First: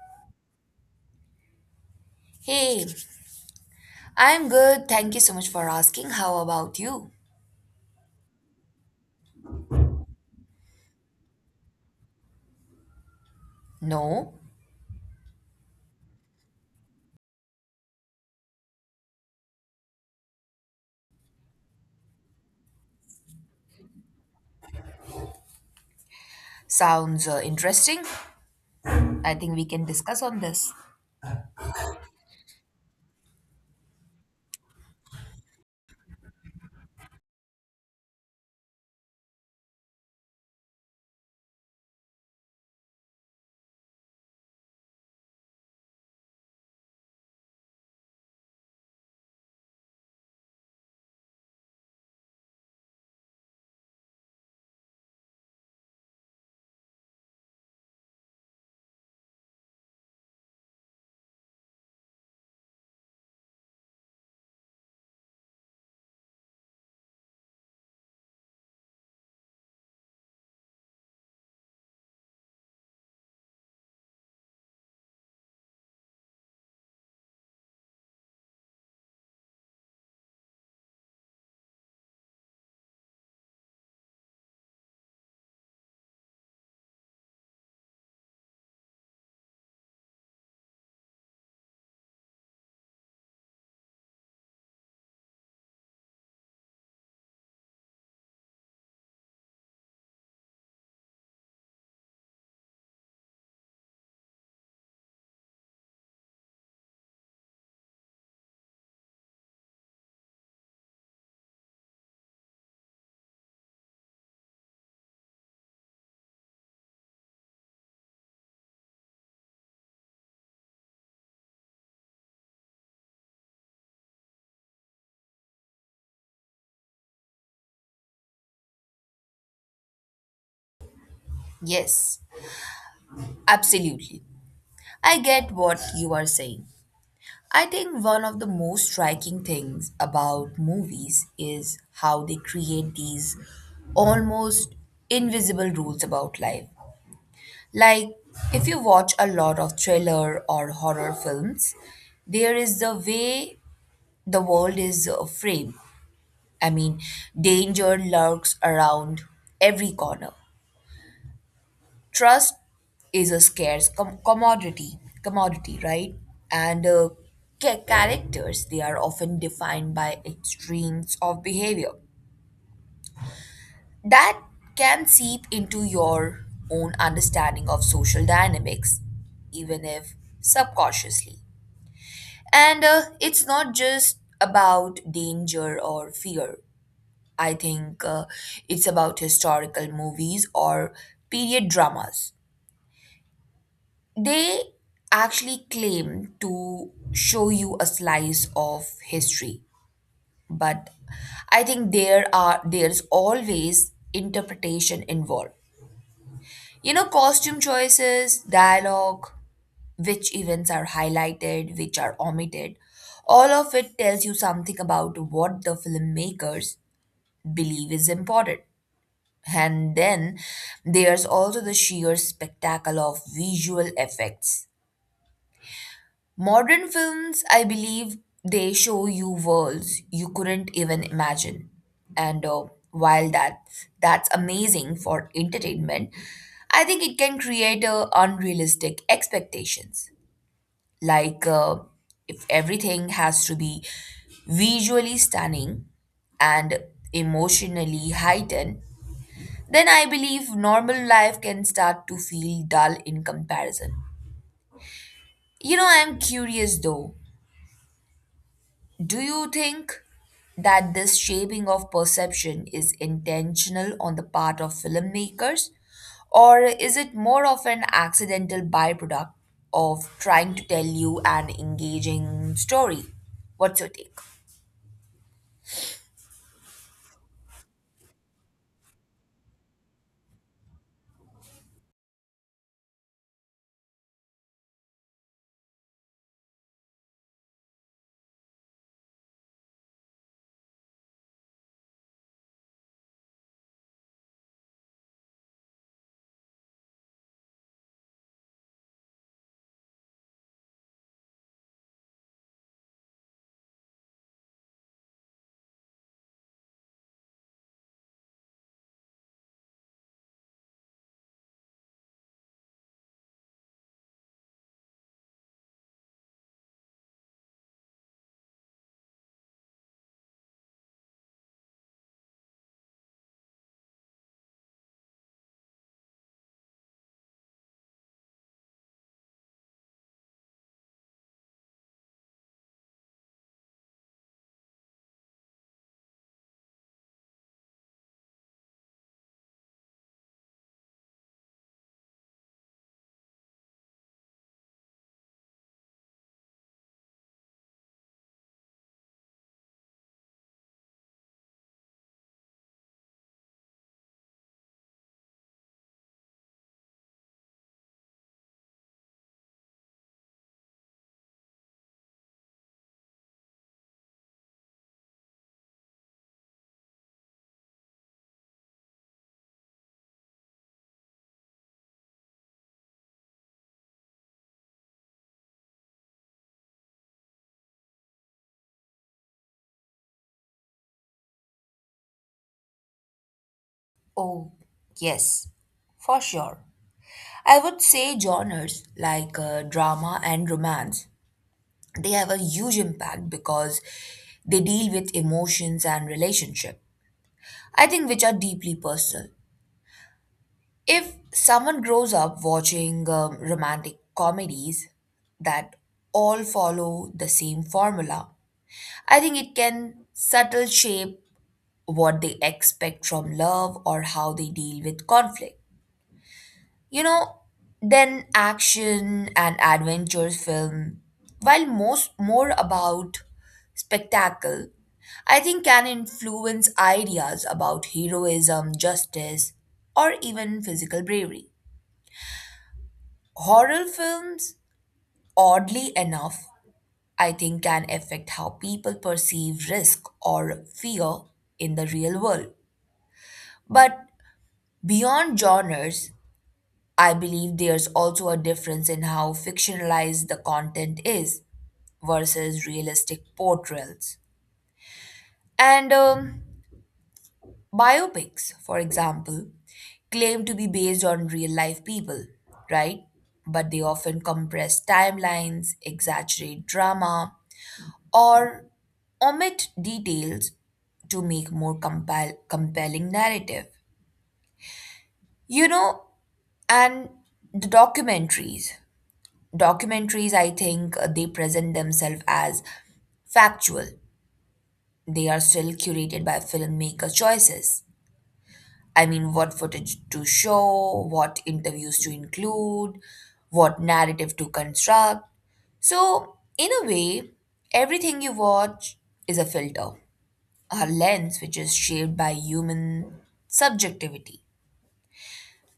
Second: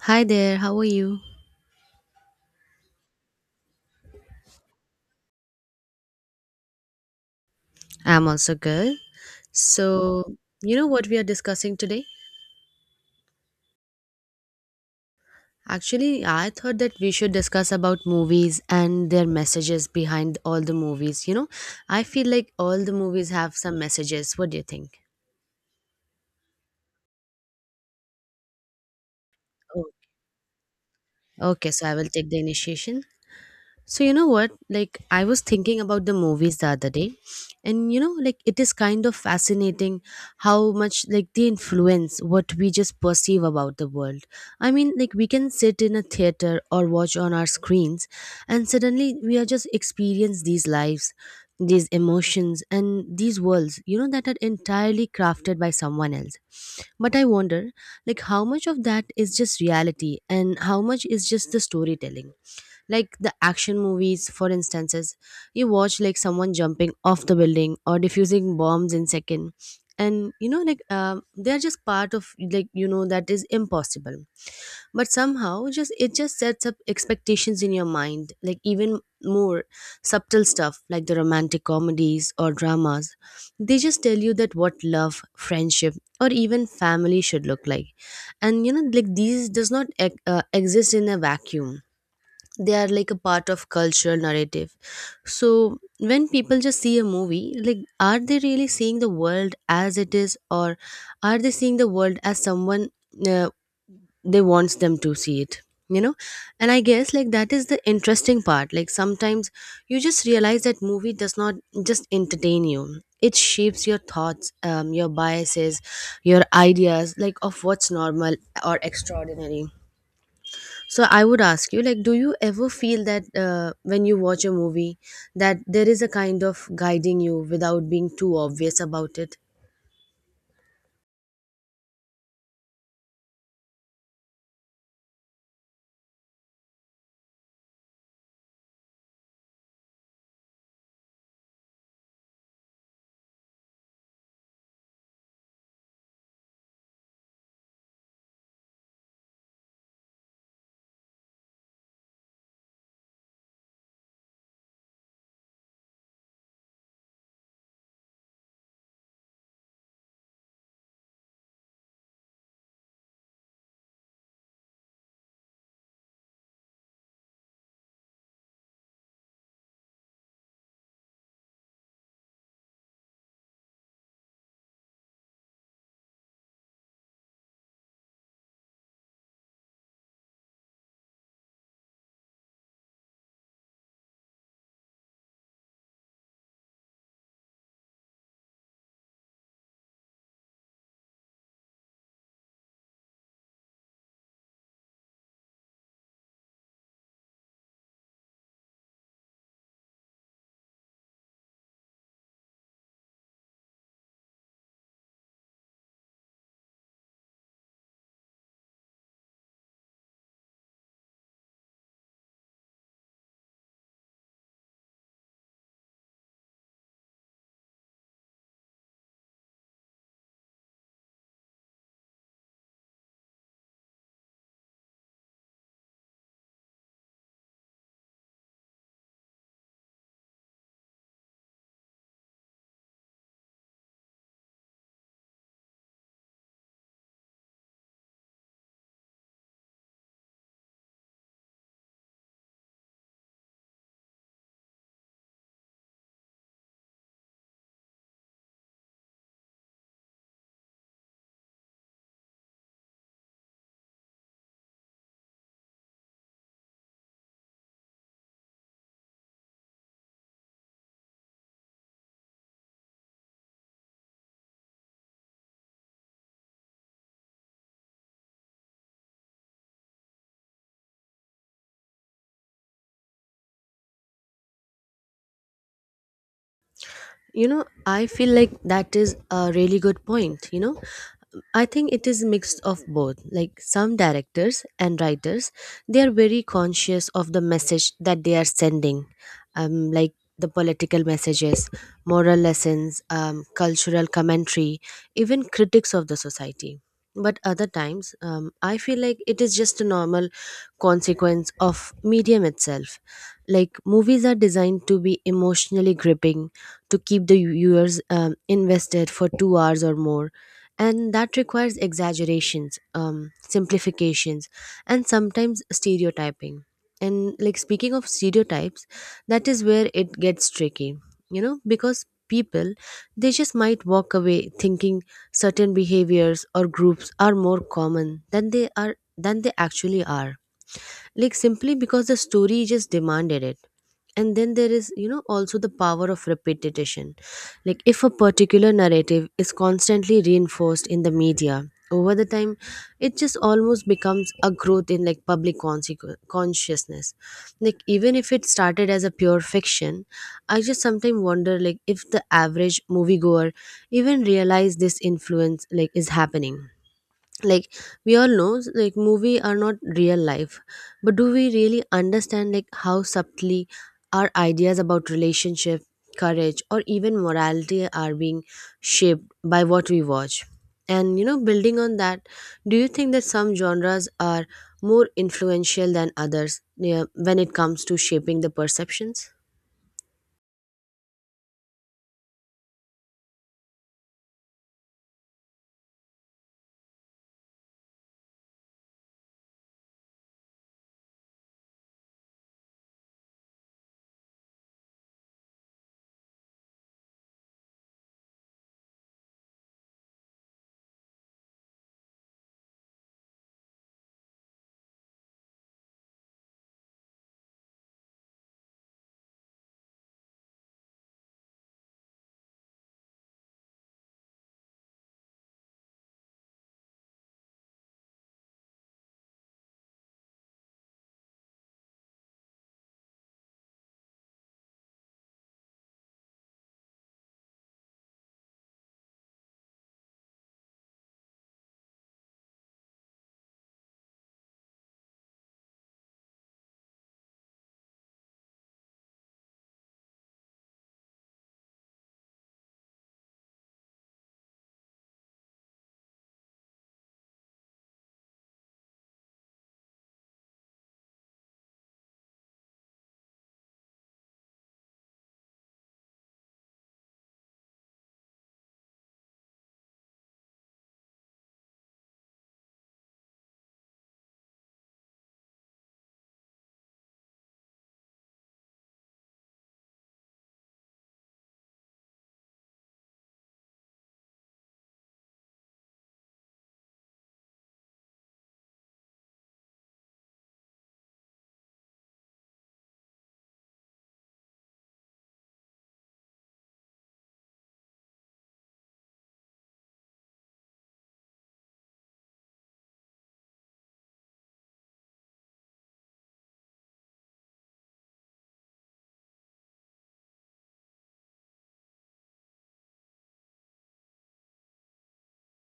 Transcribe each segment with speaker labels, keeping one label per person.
Speaker 1: Hi there, how are you?
Speaker 2: Hey, I'm good. Thank you so much for asking. How about you?
Speaker 1: I'm also good. So, you know what we are discussing today?
Speaker 2: No?
Speaker 1: Actually, I thought that we should discuss about movies and their messages behind all the movies. You know, I feel like all the movies have some messages. What do you think?
Speaker 2: Sounds interesting. I think we can
Speaker 1: Oh,
Speaker 2: discuss on this.
Speaker 1: okay, so I will take the initiation. So you know what? Like I was thinking about the movies the other day, and you know, like it is kind of fascinating how much like they influence what we just perceive about the world. I mean, like we can sit in a theater or watch on our screens, and suddenly we are just experience these lives, these emotions, and these worlds. You know that are entirely crafted by someone else. But I wonder, like how much of that is just reality, and how much is just the storytelling like the action movies for instances you watch like someone jumping off the building or diffusing bombs in second and you know like they're just part of like you know that is impossible but somehow just it just sets up expectations in your mind like even more subtle stuff like the romantic comedies or dramas they just tell you that what love friendship or even family should look like and you know like these does not exist in a vacuum. They are like a part of cultural narrative, so when people just see a movie like are they really seeing the world as it is or are they seeing the world as someone uh, they wants them to see it, you know. And I guess like that is the interesting part. Like sometimes you just realize that movie does not just entertain you, it shapes your thoughts, your biases, your ideas like of what's normal or extraordinary. So I would ask you, like, do you ever feel that when you watch a movie, that there is a kind of guiding you without being too obvious about it?
Speaker 2: Yes, absolutely. I get what you are saying. I think one of the most striking things about movies is how they create these almost invisible rules about life. Like, if you watch a lot of thriller or horror films, there is the way the world is framed. I mean, danger lurks around every corner. Trust is a scarce commodity, right? And uh, Characters they are often defined by extremes of behavior that can seep into your own understanding of social dynamics, even if subconsciously. And It's not just about danger or fear. I think it's about historical movies or period dramas. They actually claim to show you a slice of history, but I think there's always interpretation involved. You know, costume choices, dialogue, which events are highlighted, which are omitted. All of it tells you something about what the filmmakers believe is important. And then there's also the sheer spectacle of visual effects. Modern films, I believe, they show you worlds you couldn't even imagine. And While that's amazing for entertainment, I think it can create unrealistic expectations. Like, if everything has to be visually stunning and emotionally heightened, then I believe normal life can start to feel dull in comparison. You know, I'm curious though. Do you think that this shaping of perception is intentional on the part of filmmakers? Or is it more of an accidental byproduct of trying to tell you an engaging story? What's your take?
Speaker 1: You know, I feel like that is a really good point, you know. I think it is mixed of both. Like some directors and writers, they are very conscious of the message that they are sending, like the political messages, moral lessons, cultural commentary, even critics of the society. But other times, I feel like it is just a normal consequence of medium itself. Like movies are designed to be emotionally gripping to keep the viewers invested for 2 hours or more. And that requires exaggerations, simplifications, and sometimes stereotyping. And like speaking of stereotypes, that is where it gets tricky, you know, because people they just might walk away thinking certain behaviors or groups are more common than they are than they actually are. Like simply because the story just demanded it. And then there is, you know, also the power of repetition. Like if a particular narrative is constantly reinforced in the media over the time, it just almost becomes a growth in like public consciousness, like even if it started as a pure fiction. I just sometimes wonder like if the average moviegoer even realize this influence like is happening. Like we all know like movie are not real life, but do we really understand like how subtly our ideas about relationship, courage, or even morality are being shaped by what we watch. And you know building on that, do you think that some genres are more influential than others, yeah, when it comes to shaping the perceptions?
Speaker 2: Oh, yes, for sure. I would say genres like drama and romance, they have a huge impact because they deal with emotions and relationship, I think, which are deeply personal. If someone grows up watching romantic comedies that all follow the same formula, I think it can subtle shape what they expect from love or how they deal with conflict. You know, then action and adventure film, while most more about spectacle, I think can influence ideas about heroism, justice, or even physical bravery. Horror films, oddly enough, I think can affect how people perceive risk or fear in the real world. But beyond genres, I believe there's also a difference in how fictionalized the content is versus realistic portrayals. And Biopics, for example, claim to be based on real life people, right? But they often compress timelines, exaggerate drama, or omit details to make more compelling narrative. You know, and the documentaries. Documentaries, I think, they present themselves as factual. They are still curated by filmmaker choices. I mean, what footage to show, what interviews to include, what narrative to construct. So, in a way, everything you watch is a filter, a lens which is shaped by human subjectivity.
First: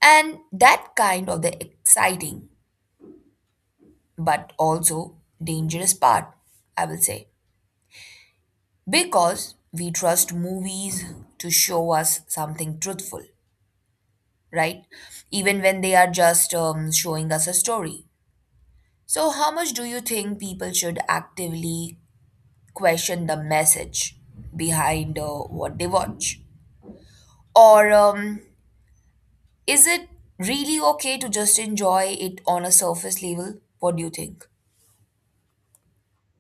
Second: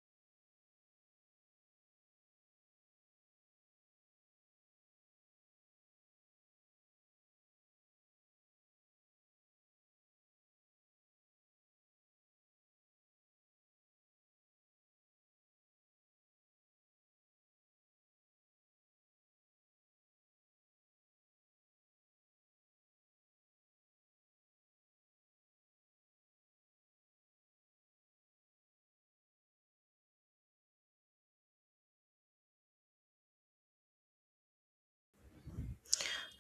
Speaker 2: And that kind of the exciting but also dangerous part, I will say. Because we trust movies to show us something truthful, right? Even when they are just showing us a story. So, how much do you think people should actively question the message behind what they watch? Or is it really okay to just enjoy it on a surface level? What do you think?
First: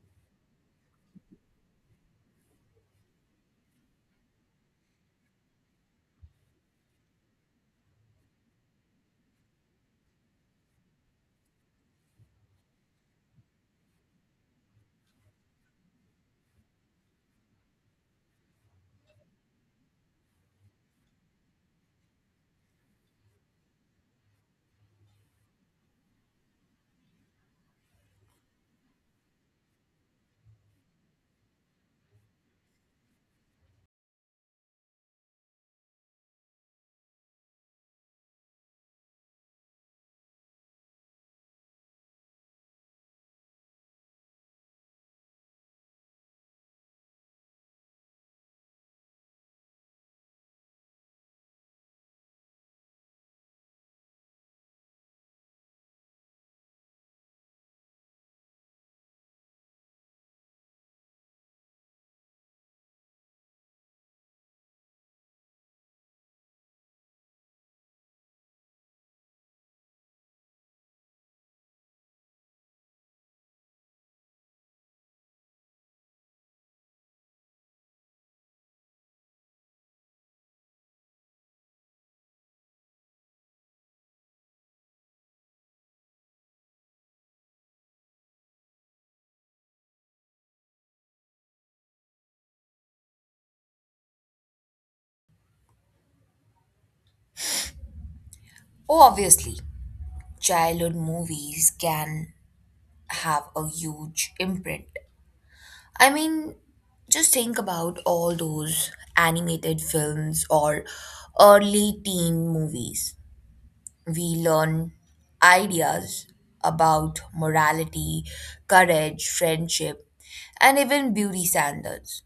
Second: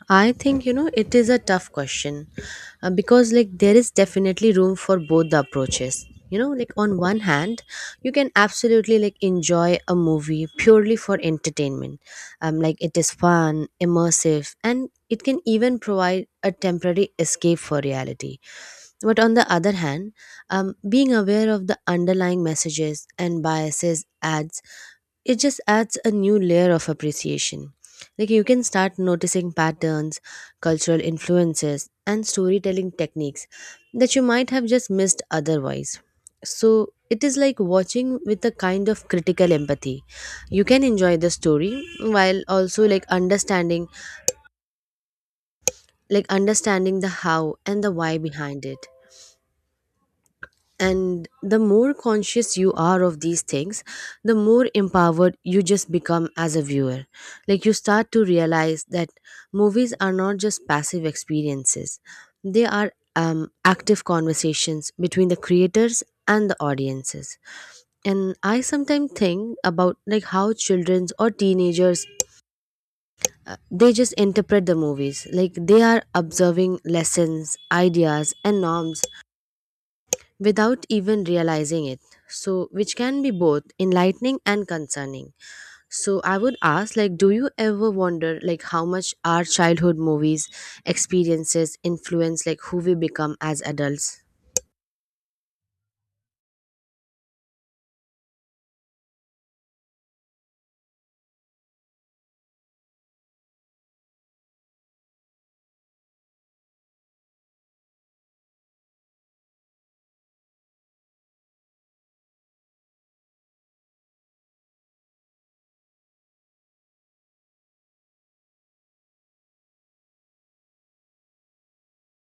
Speaker 1: I think you know it is a tough question, because like there is definitely room for both the approaches. You know, like on one hand, you can absolutely like enjoy a movie purely for entertainment. Like it is fun, immersive, and it can even provide a temporary escape for reality. But on the other hand, being aware of the underlying messages and biases adds it just adds a new layer of appreciation. Like you can start noticing patterns, cultural influences, and storytelling techniques that you might have just missed otherwise. So it is like watching with a kind of critical empathy. You can enjoy the story while also like understanding the how and the why behind it. And the more conscious you are of these things, the more empowered you just become as a viewer. Like you start to realize that movies are not just passive experiences, they are active conversations between the creators and the audiences. And I sometimes think about like how children's or teenagers they just interpret the movies like they are observing lessons, ideas, and norms without even realizing it. So which can be both enlightening and concerning. So I would ask, like do you ever wonder like how much our childhood movies experiences influence like who we become as adults?
Speaker 2: Oh, obviously, childhood movies can have a huge imprint. I mean, just think about all those animated films or early teen movies. We learn ideas about morality, courage, friendship, and even beauty standards.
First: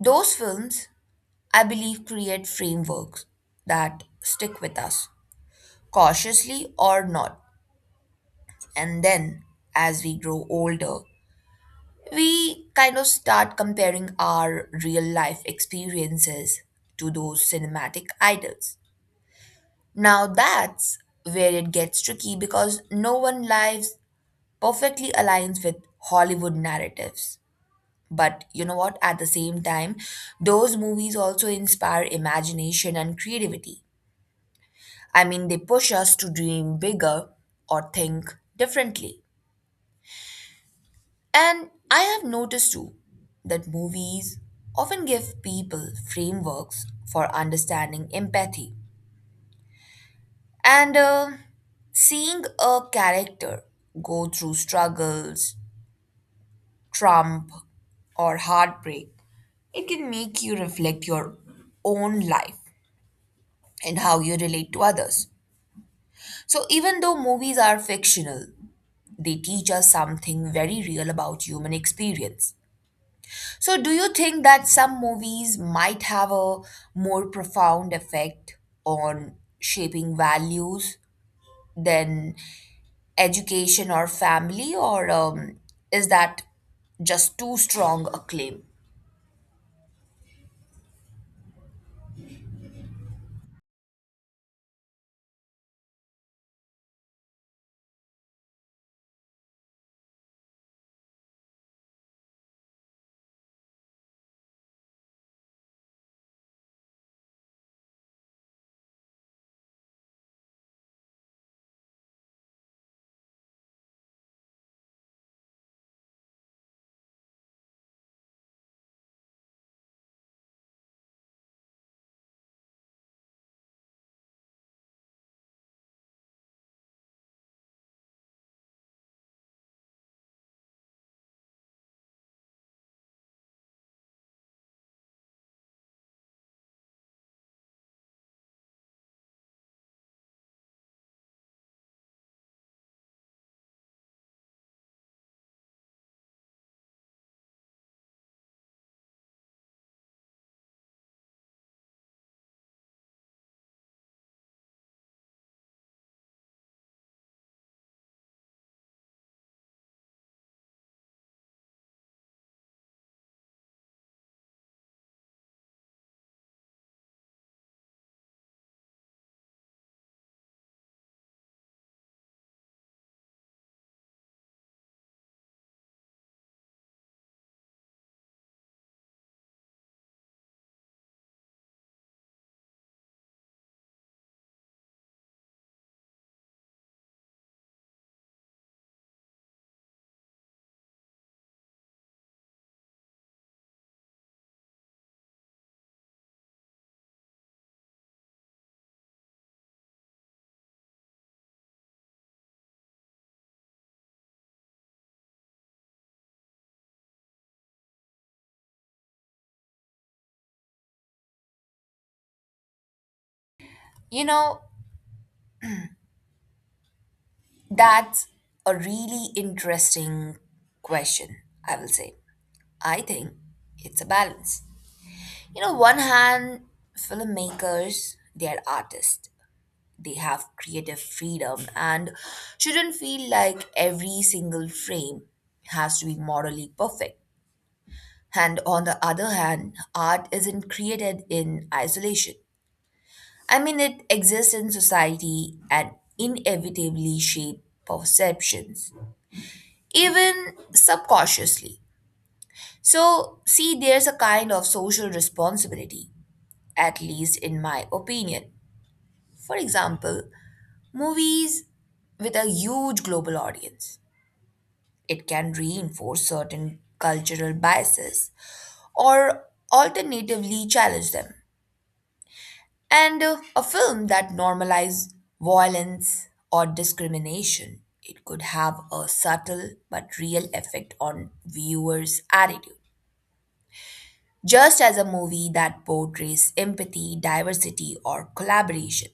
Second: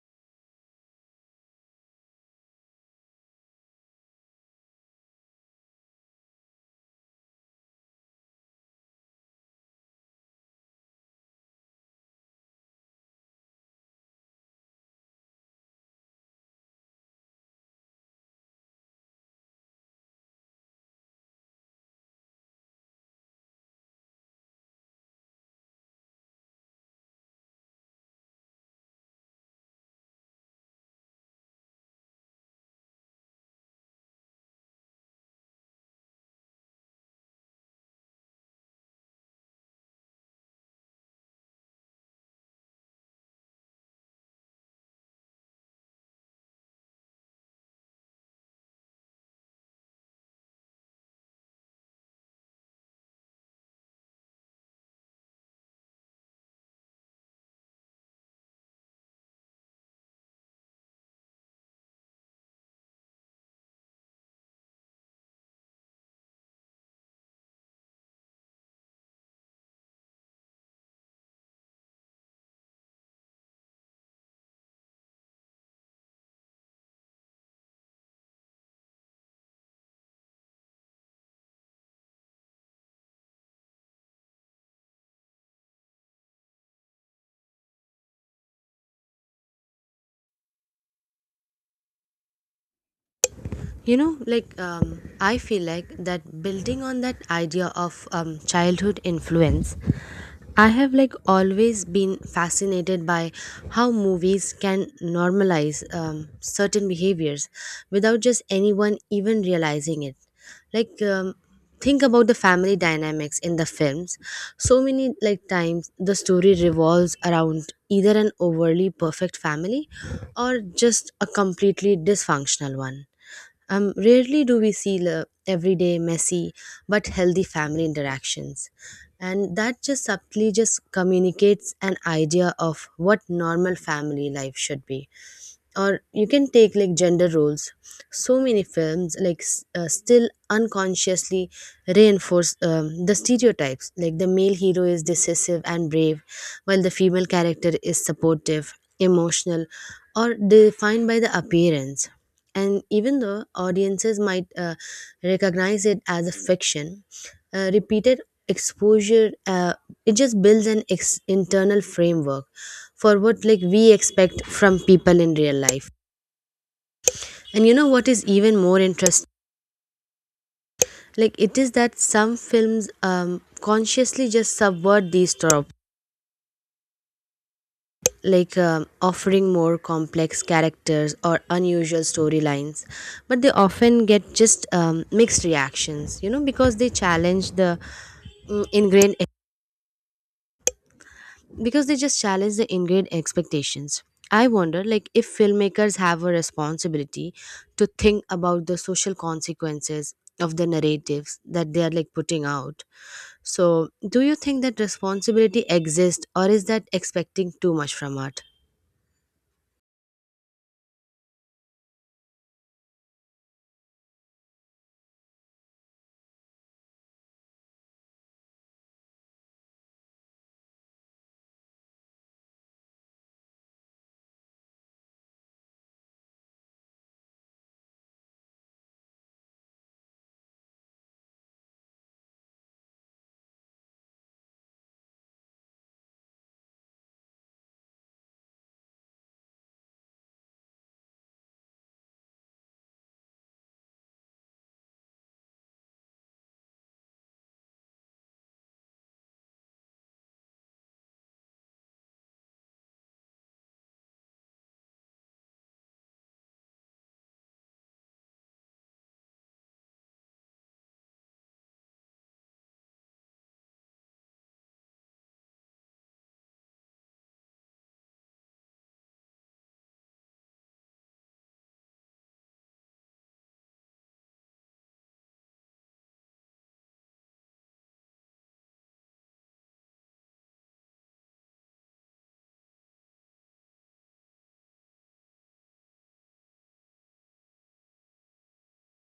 Speaker 2: Those films, I believe, create frameworks that stick with us, cautiously or not. And then, as we grow older, we kind of start comparing our real life experiences to those cinematic idols. Now that's where it gets tricky because no one lives perfectly aligns with Hollywood narratives. But you know what? At the same time, those movies also inspire imagination and creativity. I mean, they push us to dream bigger or think differently. And I have noticed too that movies often give people frameworks for understanding empathy. And Seeing a character go through struggles, trump, or heartbreak, it can make you reflect your own life and how you relate to others. So, even though movies are fictional, they teach us something very real about human experience. So, do you think that some movies might have a more profound effect on shaping values than education or family, or is that just too strong a claim?
Speaker 1: You know like I feel like that building on that idea of childhood influence, I have like always been fascinated by how movies can normalize certain behaviors without just anyone even realizing it. Like think about the family dynamics in the films. So many like times the story revolves around either an overly perfect family or just a completely dysfunctional one. Rarely do we see the everyday messy but healthy family interactions, and that just subtly just communicates an idea of what normal family life should be. Or you can take like gender roles. So many films like still unconsciously reinforce the stereotypes. Like the male hero is decisive and brave, while the female character is supportive, emotional, or defined by the appearance. And even though audiences might recognize it as a fiction, repeated exposure, it just builds an internal framework for what like we expect from people in real life. And you know what is even more interesting, like it is that some films consciously just subvert these tropes, like offering more complex characters or unusual storylines, but they often get just mixed reactions, you know, because they challenge the mm, ingrained because they just challenge the ingrained expectations. I wonder like if filmmakers have a responsibility to think about the social consequences of the narratives that they are like putting out. So do you think that responsibility exists, or is that expecting too much from art?
Speaker 2: You know, that's a really interesting question, I will say. I think it's a balance. You know, one hand, filmmakers, they are artists, they have creative freedom and shouldn't feel like every single frame has to be morally perfect. And on the other hand, art isn't created in isolation. I mean, it exists in society and inevitably shapes perceptions, even subconsciously. So, see, there's a kind of social responsibility, at least in my opinion. For example, movies with a huge global audience, it can reinforce certain cultural biases or alternatively challenge them. And A film that normalizes violence or discrimination, it could have a subtle but real effect on viewers' attitude. Just as a movie that portrays empathy, diversity, or collaboration,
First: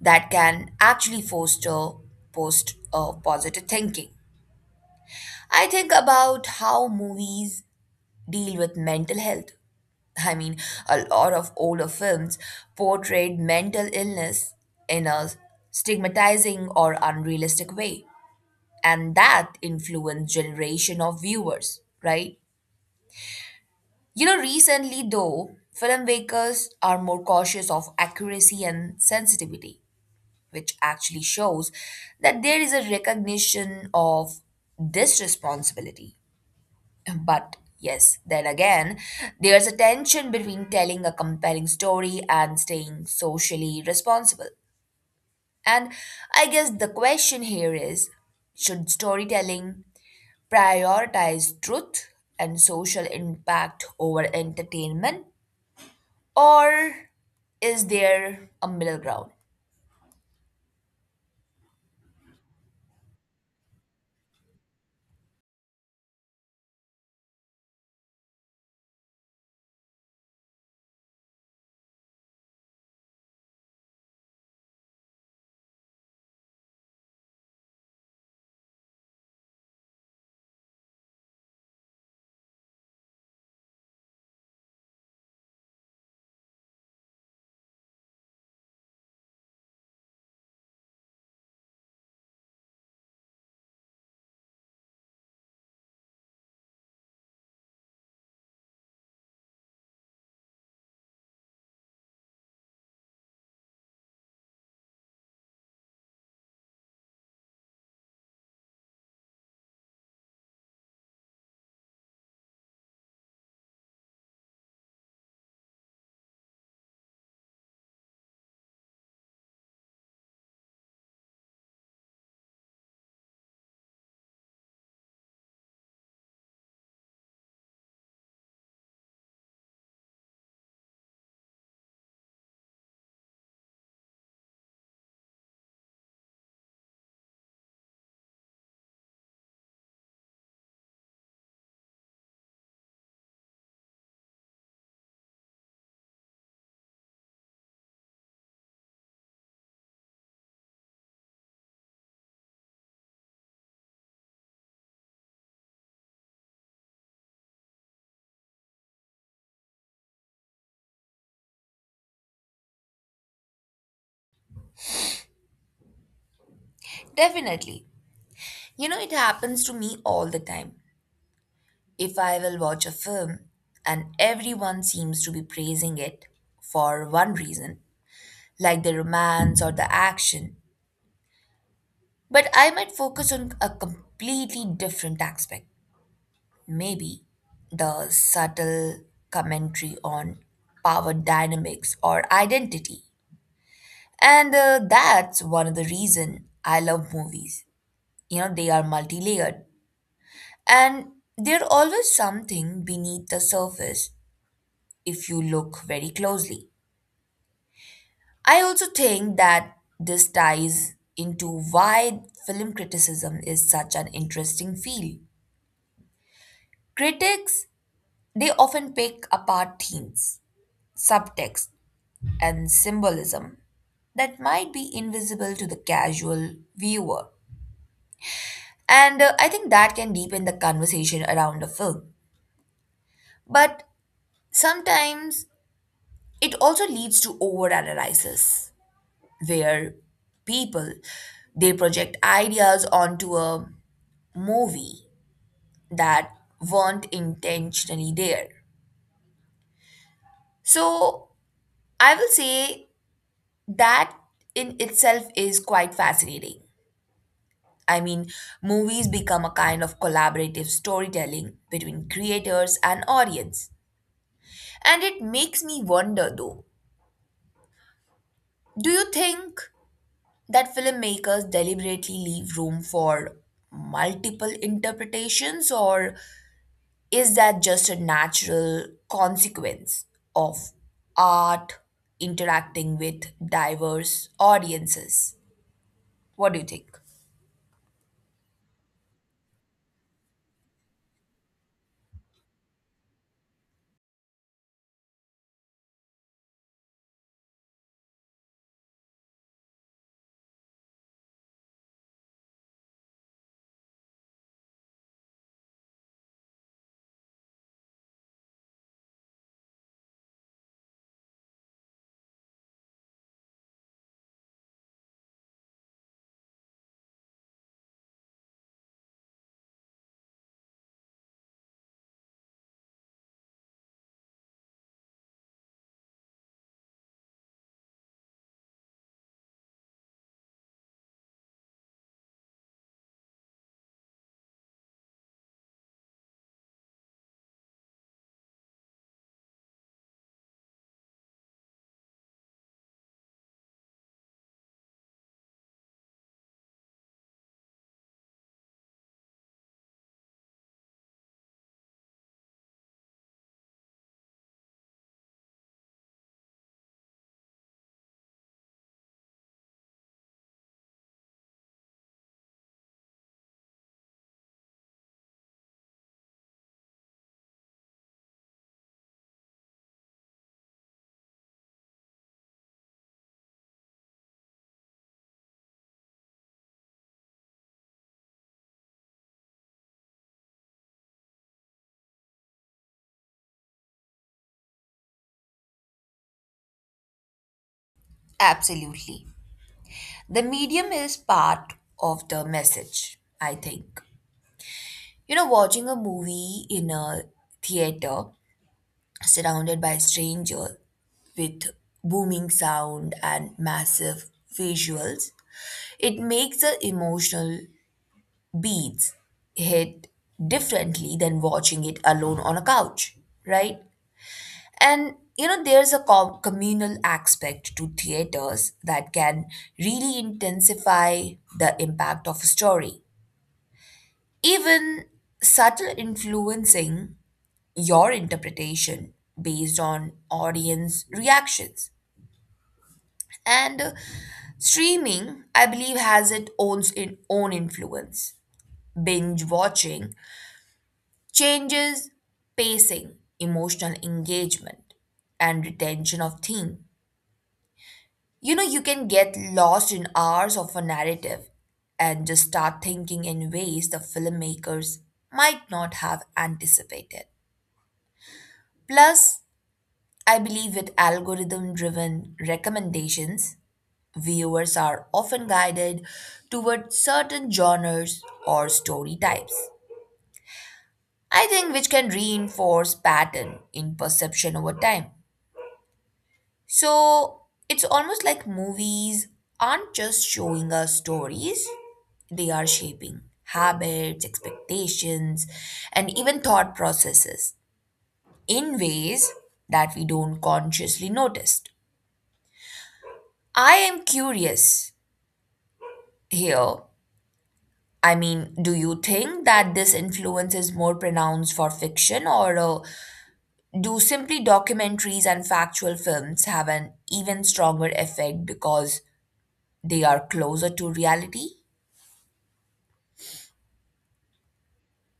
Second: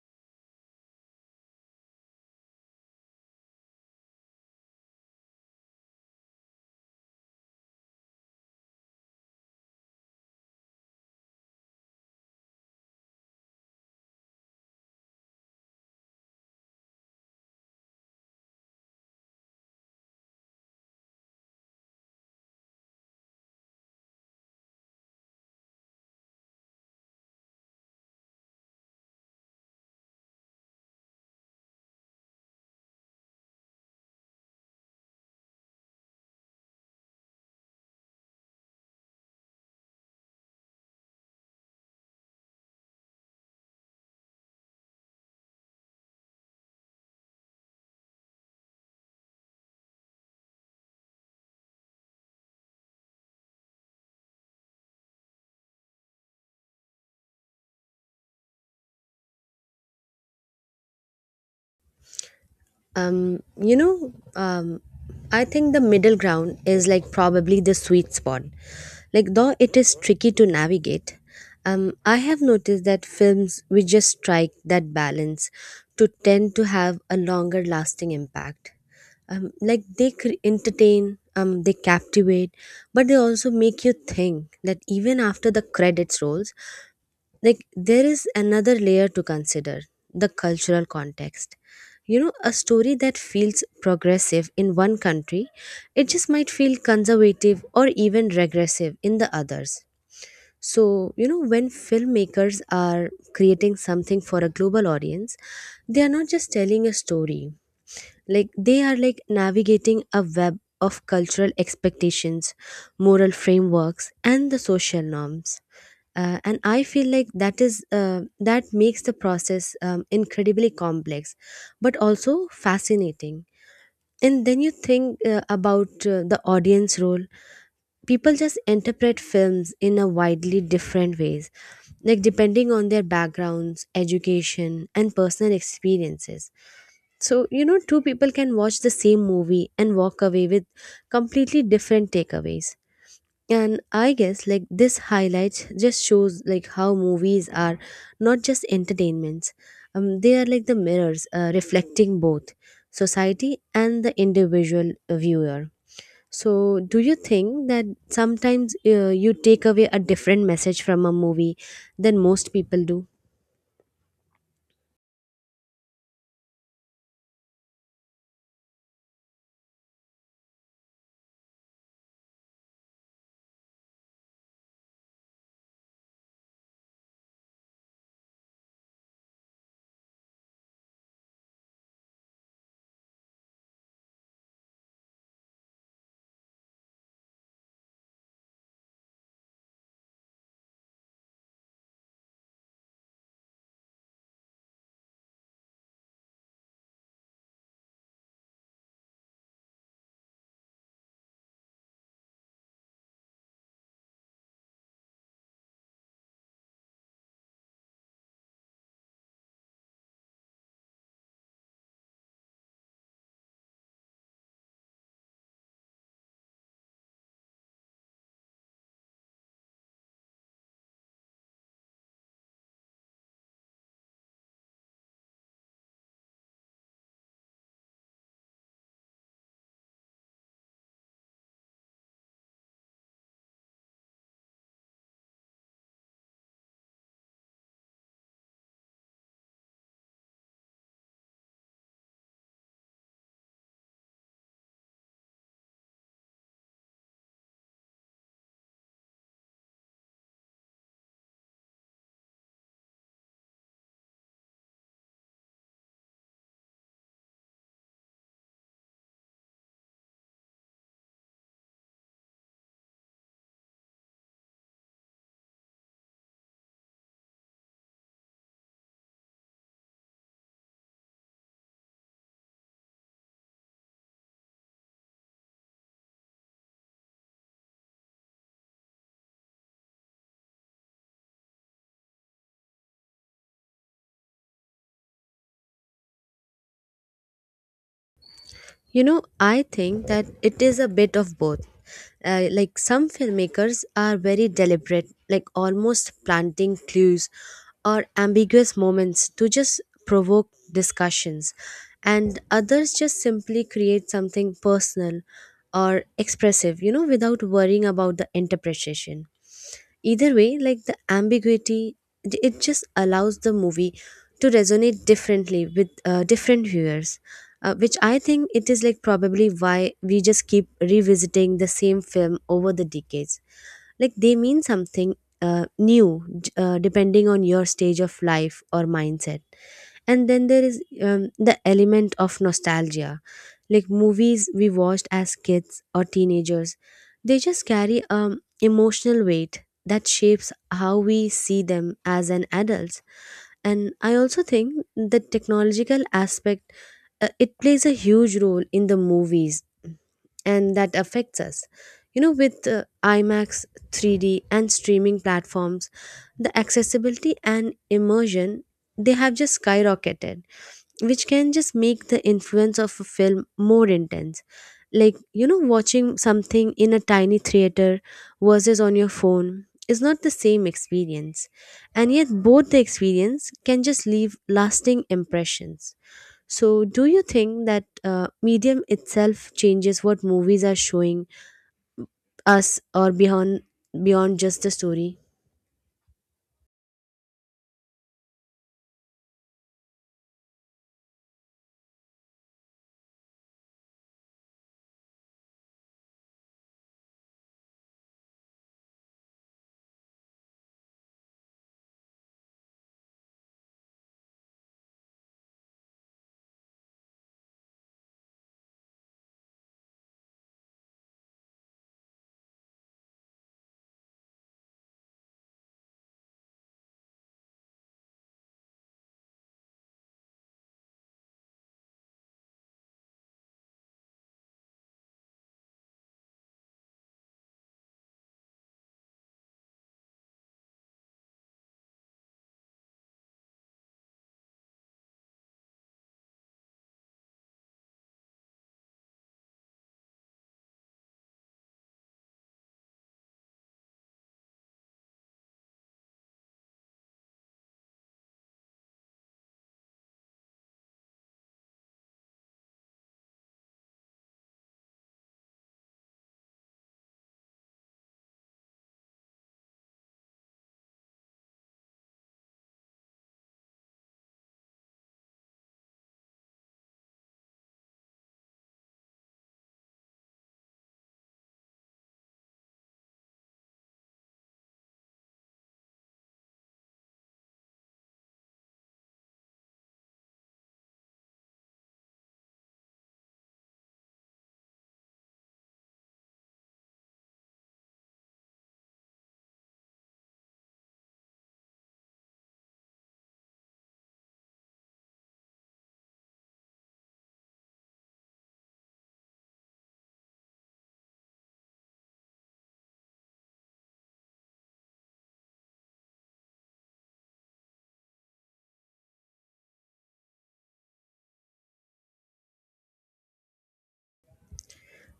Speaker 2: that can actually foster post positive thinking. I think about how movies deal with mental health. I mean, a lot of older films portrayed mental illness in a stigmatizing or unrealistic way, and that influenced generation of viewers, right? You know, recently though, filmmakers are more cautious of accuracy and sensitivity, which actually shows that there is a recognition of this responsibility. But yes, then again, there's a tension between telling a compelling story and staying socially responsible. And I guess the question here is, should storytelling prioritize truth and social impact over entertainment? Or is there a middle ground?
Speaker 1: Um, you know, um, I think the middle ground is like probably the sweet spot. Like, though it is tricky to navigate, I have noticed that films which just strike that balance to tend to have a longer lasting impact. Like, they entertain, they captivate, but they also make you think that even after the credits rolls, like there is another layer to consider the cultural context. You know, a story that feels progressive in one country, it just might feel conservative or even regressive in the others. So you know when filmmakers are creating something for a global audience, they are not just telling a story. Like they are like navigating a web of cultural expectations, moral frameworks, and the social norms. And I feel like that is that makes the process incredibly complex but also fascinating. And then you think about the audience role. People just interpret films in a widely different ways, like depending on their backgrounds, education, and personal experiences. So you know two people can watch the same movie and walk away with completely different takeaways. And I guess like this highlights just shows like how movies are not just entertainments, they are like the mirrors reflecting both society and the individual viewer. So do you think that sometimes you take away a different message from a movie than most people do?
Speaker 2: Definitely. You know, it happens to me all the time. If I will watch a film and everyone seems to be praising it for one reason, like the romance or the action, but I might focus on a completely different aspect. Maybe the subtle commentary on power dynamics or identity. And That's one of the reason I love movies. You know, they are multi-layered and there's always something beneath the surface if you look very closely. I also think that this ties into why film criticism is such an interesting field. Critics, they often pick apart themes, subtext, and symbolism that might be invisible to the casual viewer. And I think that can deepen the conversation around a film. But sometimes it also leads to overanalysis, where people they project ideas onto a movie that weren't intentionally there. So I will say that in itself is quite fascinating. I mean, movies become a kind of collaborative storytelling between creators and audience. And it makes me wonder though, do you think that filmmakers deliberately leave room for multiple interpretations, or is that just a natural consequence of art interacting with diverse audiences? What do you think?
Speaker 1: You know, I think that it is a bit of both. Like some filmmakers are very deliberate, like almost planting clues or ambiguous moments to just provoke discussions, and others just simply create something personal or expressive, you know, without worrying about the interpretation. Either way, like the ambiguity, it just allows the movie to resonate differently with different viewers. Which I think it is like probably why we just keep revisiting the same film over the decades. Like they mean something new, depending on your stage of life or mindset. And then there is the element of nostalgia. Like movies we watched as kids or teenagers, they just carry emotional weight that shapes how we see them as an adults. And I also think the technological aspect, it plays a huge role in the movies and that affects us. You know, with IMAX 3D and streaming platforms, the accessibility and immersion they have just skyrocketed, which can just make the influence of a film more intense. Like, you know, watching something in a tiny theater versus on your phone is not the same experience. And yet, both the experience can just leave lasting impressions. So, do you think that medium itself changes what movies are showing us, or beyond just the story?
Speaker 2: Absolutely. The medium is part of the message, I think. You know, watching a movie in a theater surrounded by strangers with booming sound and massive visuals, it makes the emotional beats hit differently than watching it alone on a couch, right? And you know, there's a communal aspect to theaters that can really intensify the impact of a story. Even subtle influencing your interpretation based on audience reactions. And Streaming, I believe, has its own influence. Binge watching changes, pacing, emotional engagement, and retention of theme. You know, you can get lost in hours of a narrative and just start thinking in ways the filmmakers might not have anticipated. Plus, I believe with algorithm driven recommendations, viewers are often guided toward certain genres or story types. I think which can reinforce pattern in perception over time. So it's almost like movies aren't just showing us stories, they are shaping habits, expectations, and even thought processes in ways that we don't consciously notice. I am curious here. I mean, do you think that this influence is more pronounced for fiction, or do simply documentaries and factual films have an even stronger effect because they are closer to reality?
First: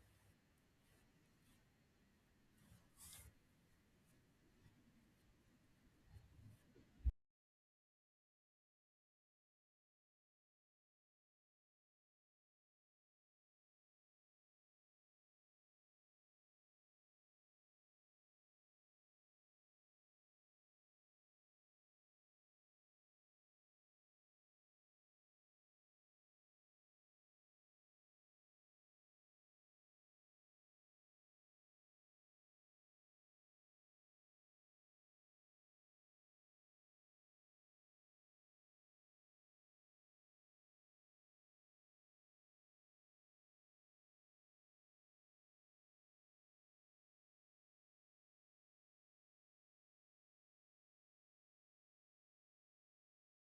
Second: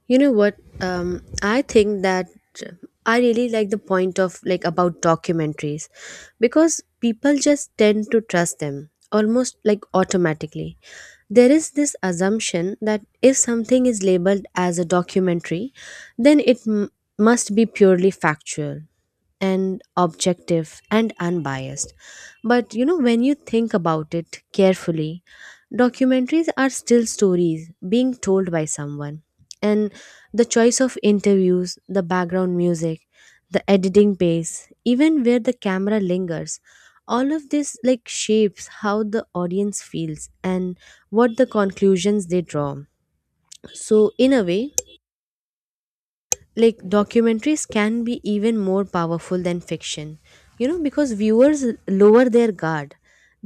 Speaker 1: You know what? I think that I really like the point of like about documentaries because people just tend to trust them almost like automatically. There is this assumption that if something is labeled as a documentary, then must be purely factual and objective and unbiased. But you know, when you think about it carefully, documentaries are still stories being told by someone, and the choice of interviews, the background music, the editing pace, even where the camera lingers, all of this like shapes how the audience feels and what the conclusions they draw. So, in a way, like documentaries can be even more powerful than fiction, you know, because viewers lower their guard,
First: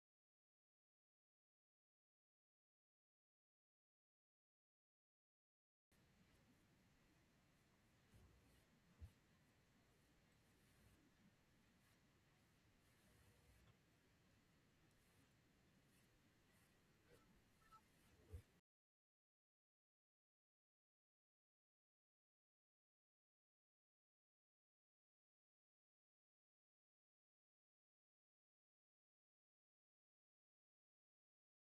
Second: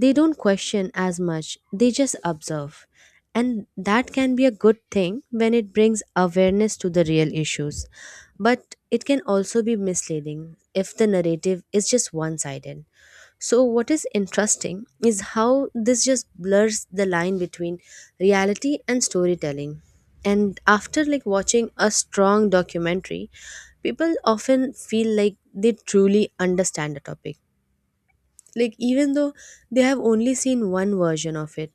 Speaker 1: they don't question as much, they just observe. And that can be a good thing when it brings awareness to the real issues, but it can also be misleading if the narrative is just one sided. So, what is interesting is how this just blurs the line between reality and storytelling. And after like watching a strong documentary, people often feel like they truly understand the topic. Like even though they have only seen one version of it.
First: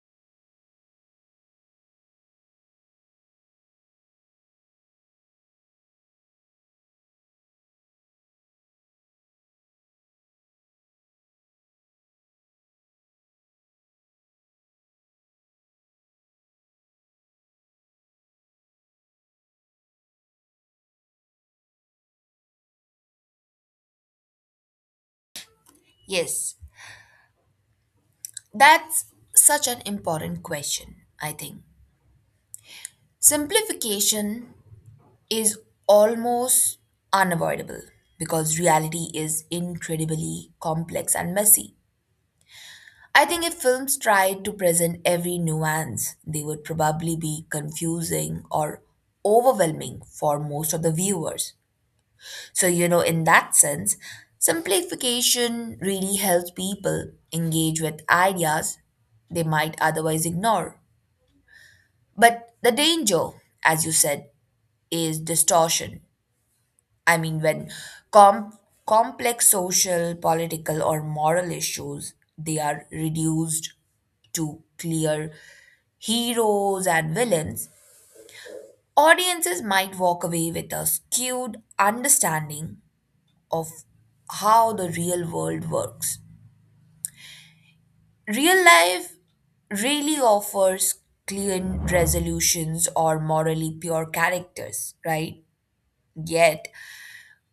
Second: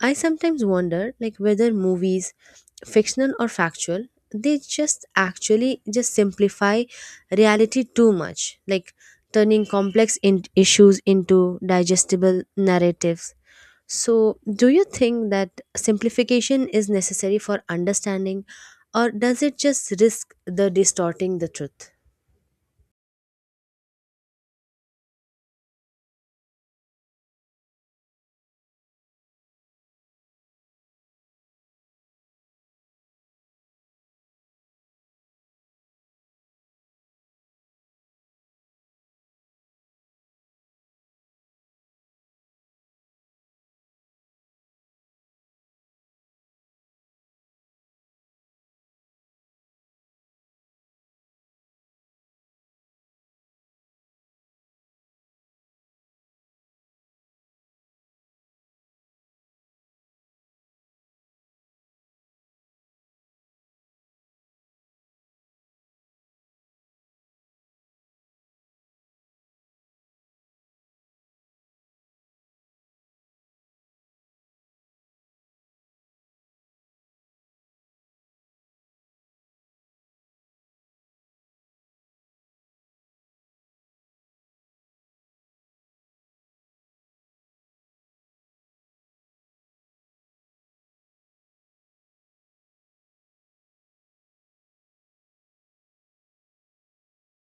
Speaker 1: I sometimes wonder like whether movies, fictional or factual, they just actually just simplify reality too much, like turning issues into digestible narratives. So do you think that simplification is necessary for understanding, or does it just risk the distorting the truth?
Speaker 2: Yes, that's such an important question, I think. Simplification is almost unavoidable because reality is incredibly complex and messy. I think if films tried to present every nuance, they would probably be confusing or overwhelming for most of the viewers. So, you know, in that sense, simplification really helps people engage with ideas they might otherwise ignore. But the danger, as you said, is distortion. I mean, when com- complex social, political, or moral issues they are reduced to clear heroes and villains, audiences might walk away with a skewed understanding of how the real world works. Real life really offers clean resolutions or morally pure characters, right? Yet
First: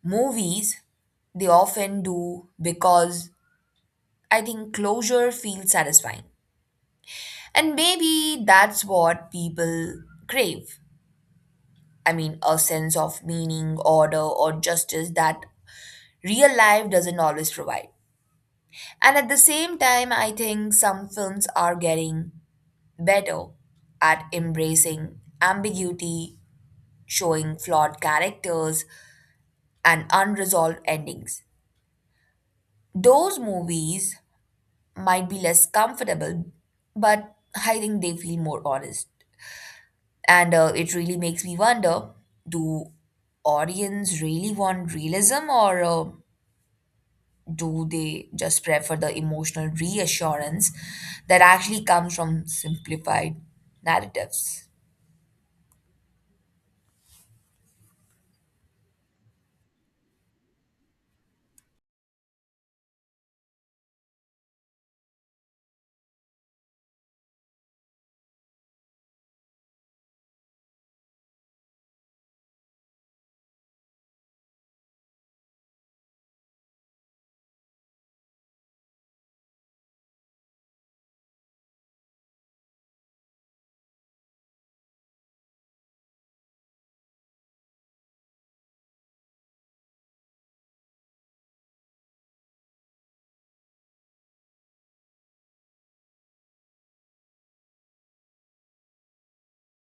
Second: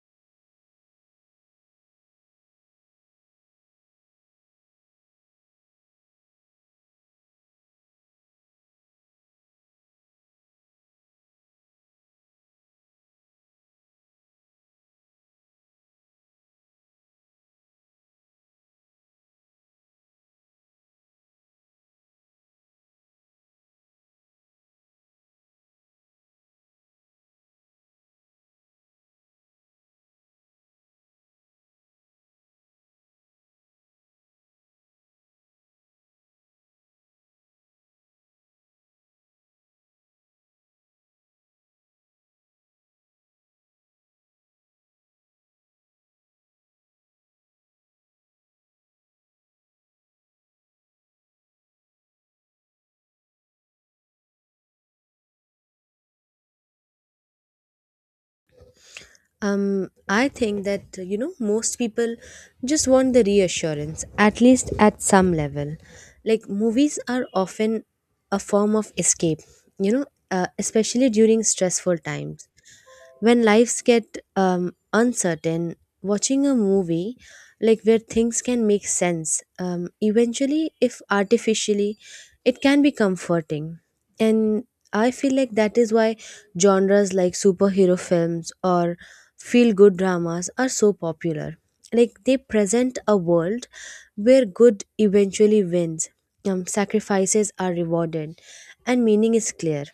Speaker 2: movies they often do because I think closure feels satisfying. And maybe that's what people crave. I mean, a sense of meaning, order, or justice that real life doesn't always provide. And at the same time, I think some films are getting better at embracing ambiguity, showing flawed characters, and unresolved endings. Those movies might be less comfortable, but I think they feel more honest. And It really makes me wonder, do audience really want realism, or do they just prefer the emotional reassurance that actually comes from simplified narratives?
Speaker 1: I think that you know most people just want the reassurance, at least at some level. Like movies are often a form of escape, you know, especially during stressful times when lives get uncertain. Watching a movie like where things can make sense, eventually if artificially, it can be comforting. And I feel like that is why genres like superhero films or feel good dramas are so popular, like they present a world where good eventually wins, sacrifices are rewarded, and meaning is clear.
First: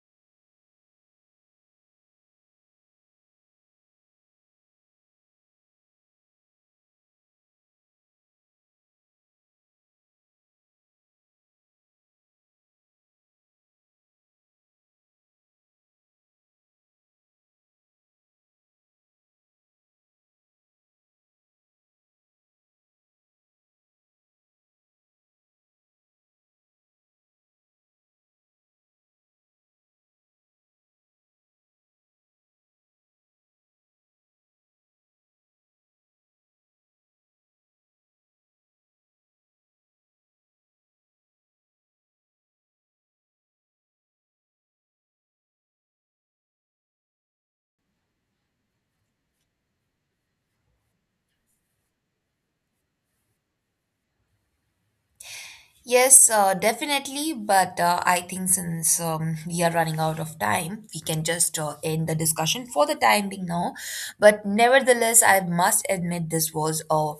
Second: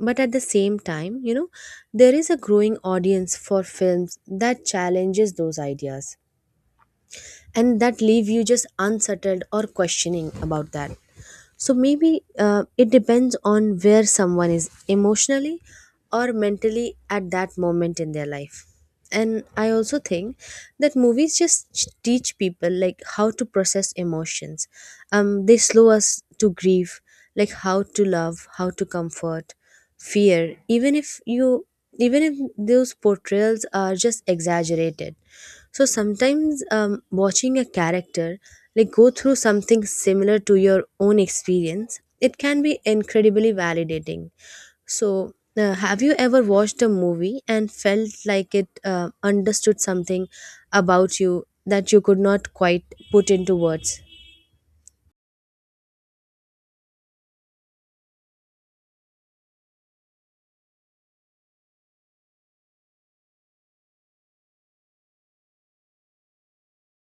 Speaker 1: But at the same time, you know, there is a growing audience for films that challenges those ideas and that leave you just unsettled or questioning about that. So maybe it depends on where someone is emotionally or mentally at that moment in their life. And I also think that movies teach people like how to process emotions. They slow us to grieve, like how to love, how to comfort fear, even if those portrayals are just exaggerated. So sometimes, watching a character like go through something similar to your own experience, it can be incredibly validating. So have you ever watched a movie and felt like it understood something about you that you could not quite put into words?
Speaker 2: Yes, definitely. But I think since we are running out of time, we can just end the discussion for the time being now. But nevertheless, I must admit this was a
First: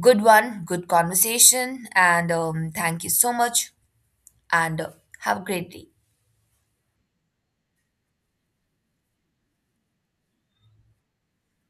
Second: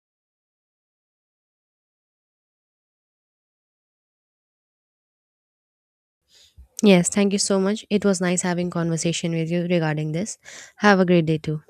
Speaker 2: Good conversation, and thank you so much, and have a great day.
Speaker 1: Yes, thank you so much. It was nice having conversation with you regarding this. Have a great day too.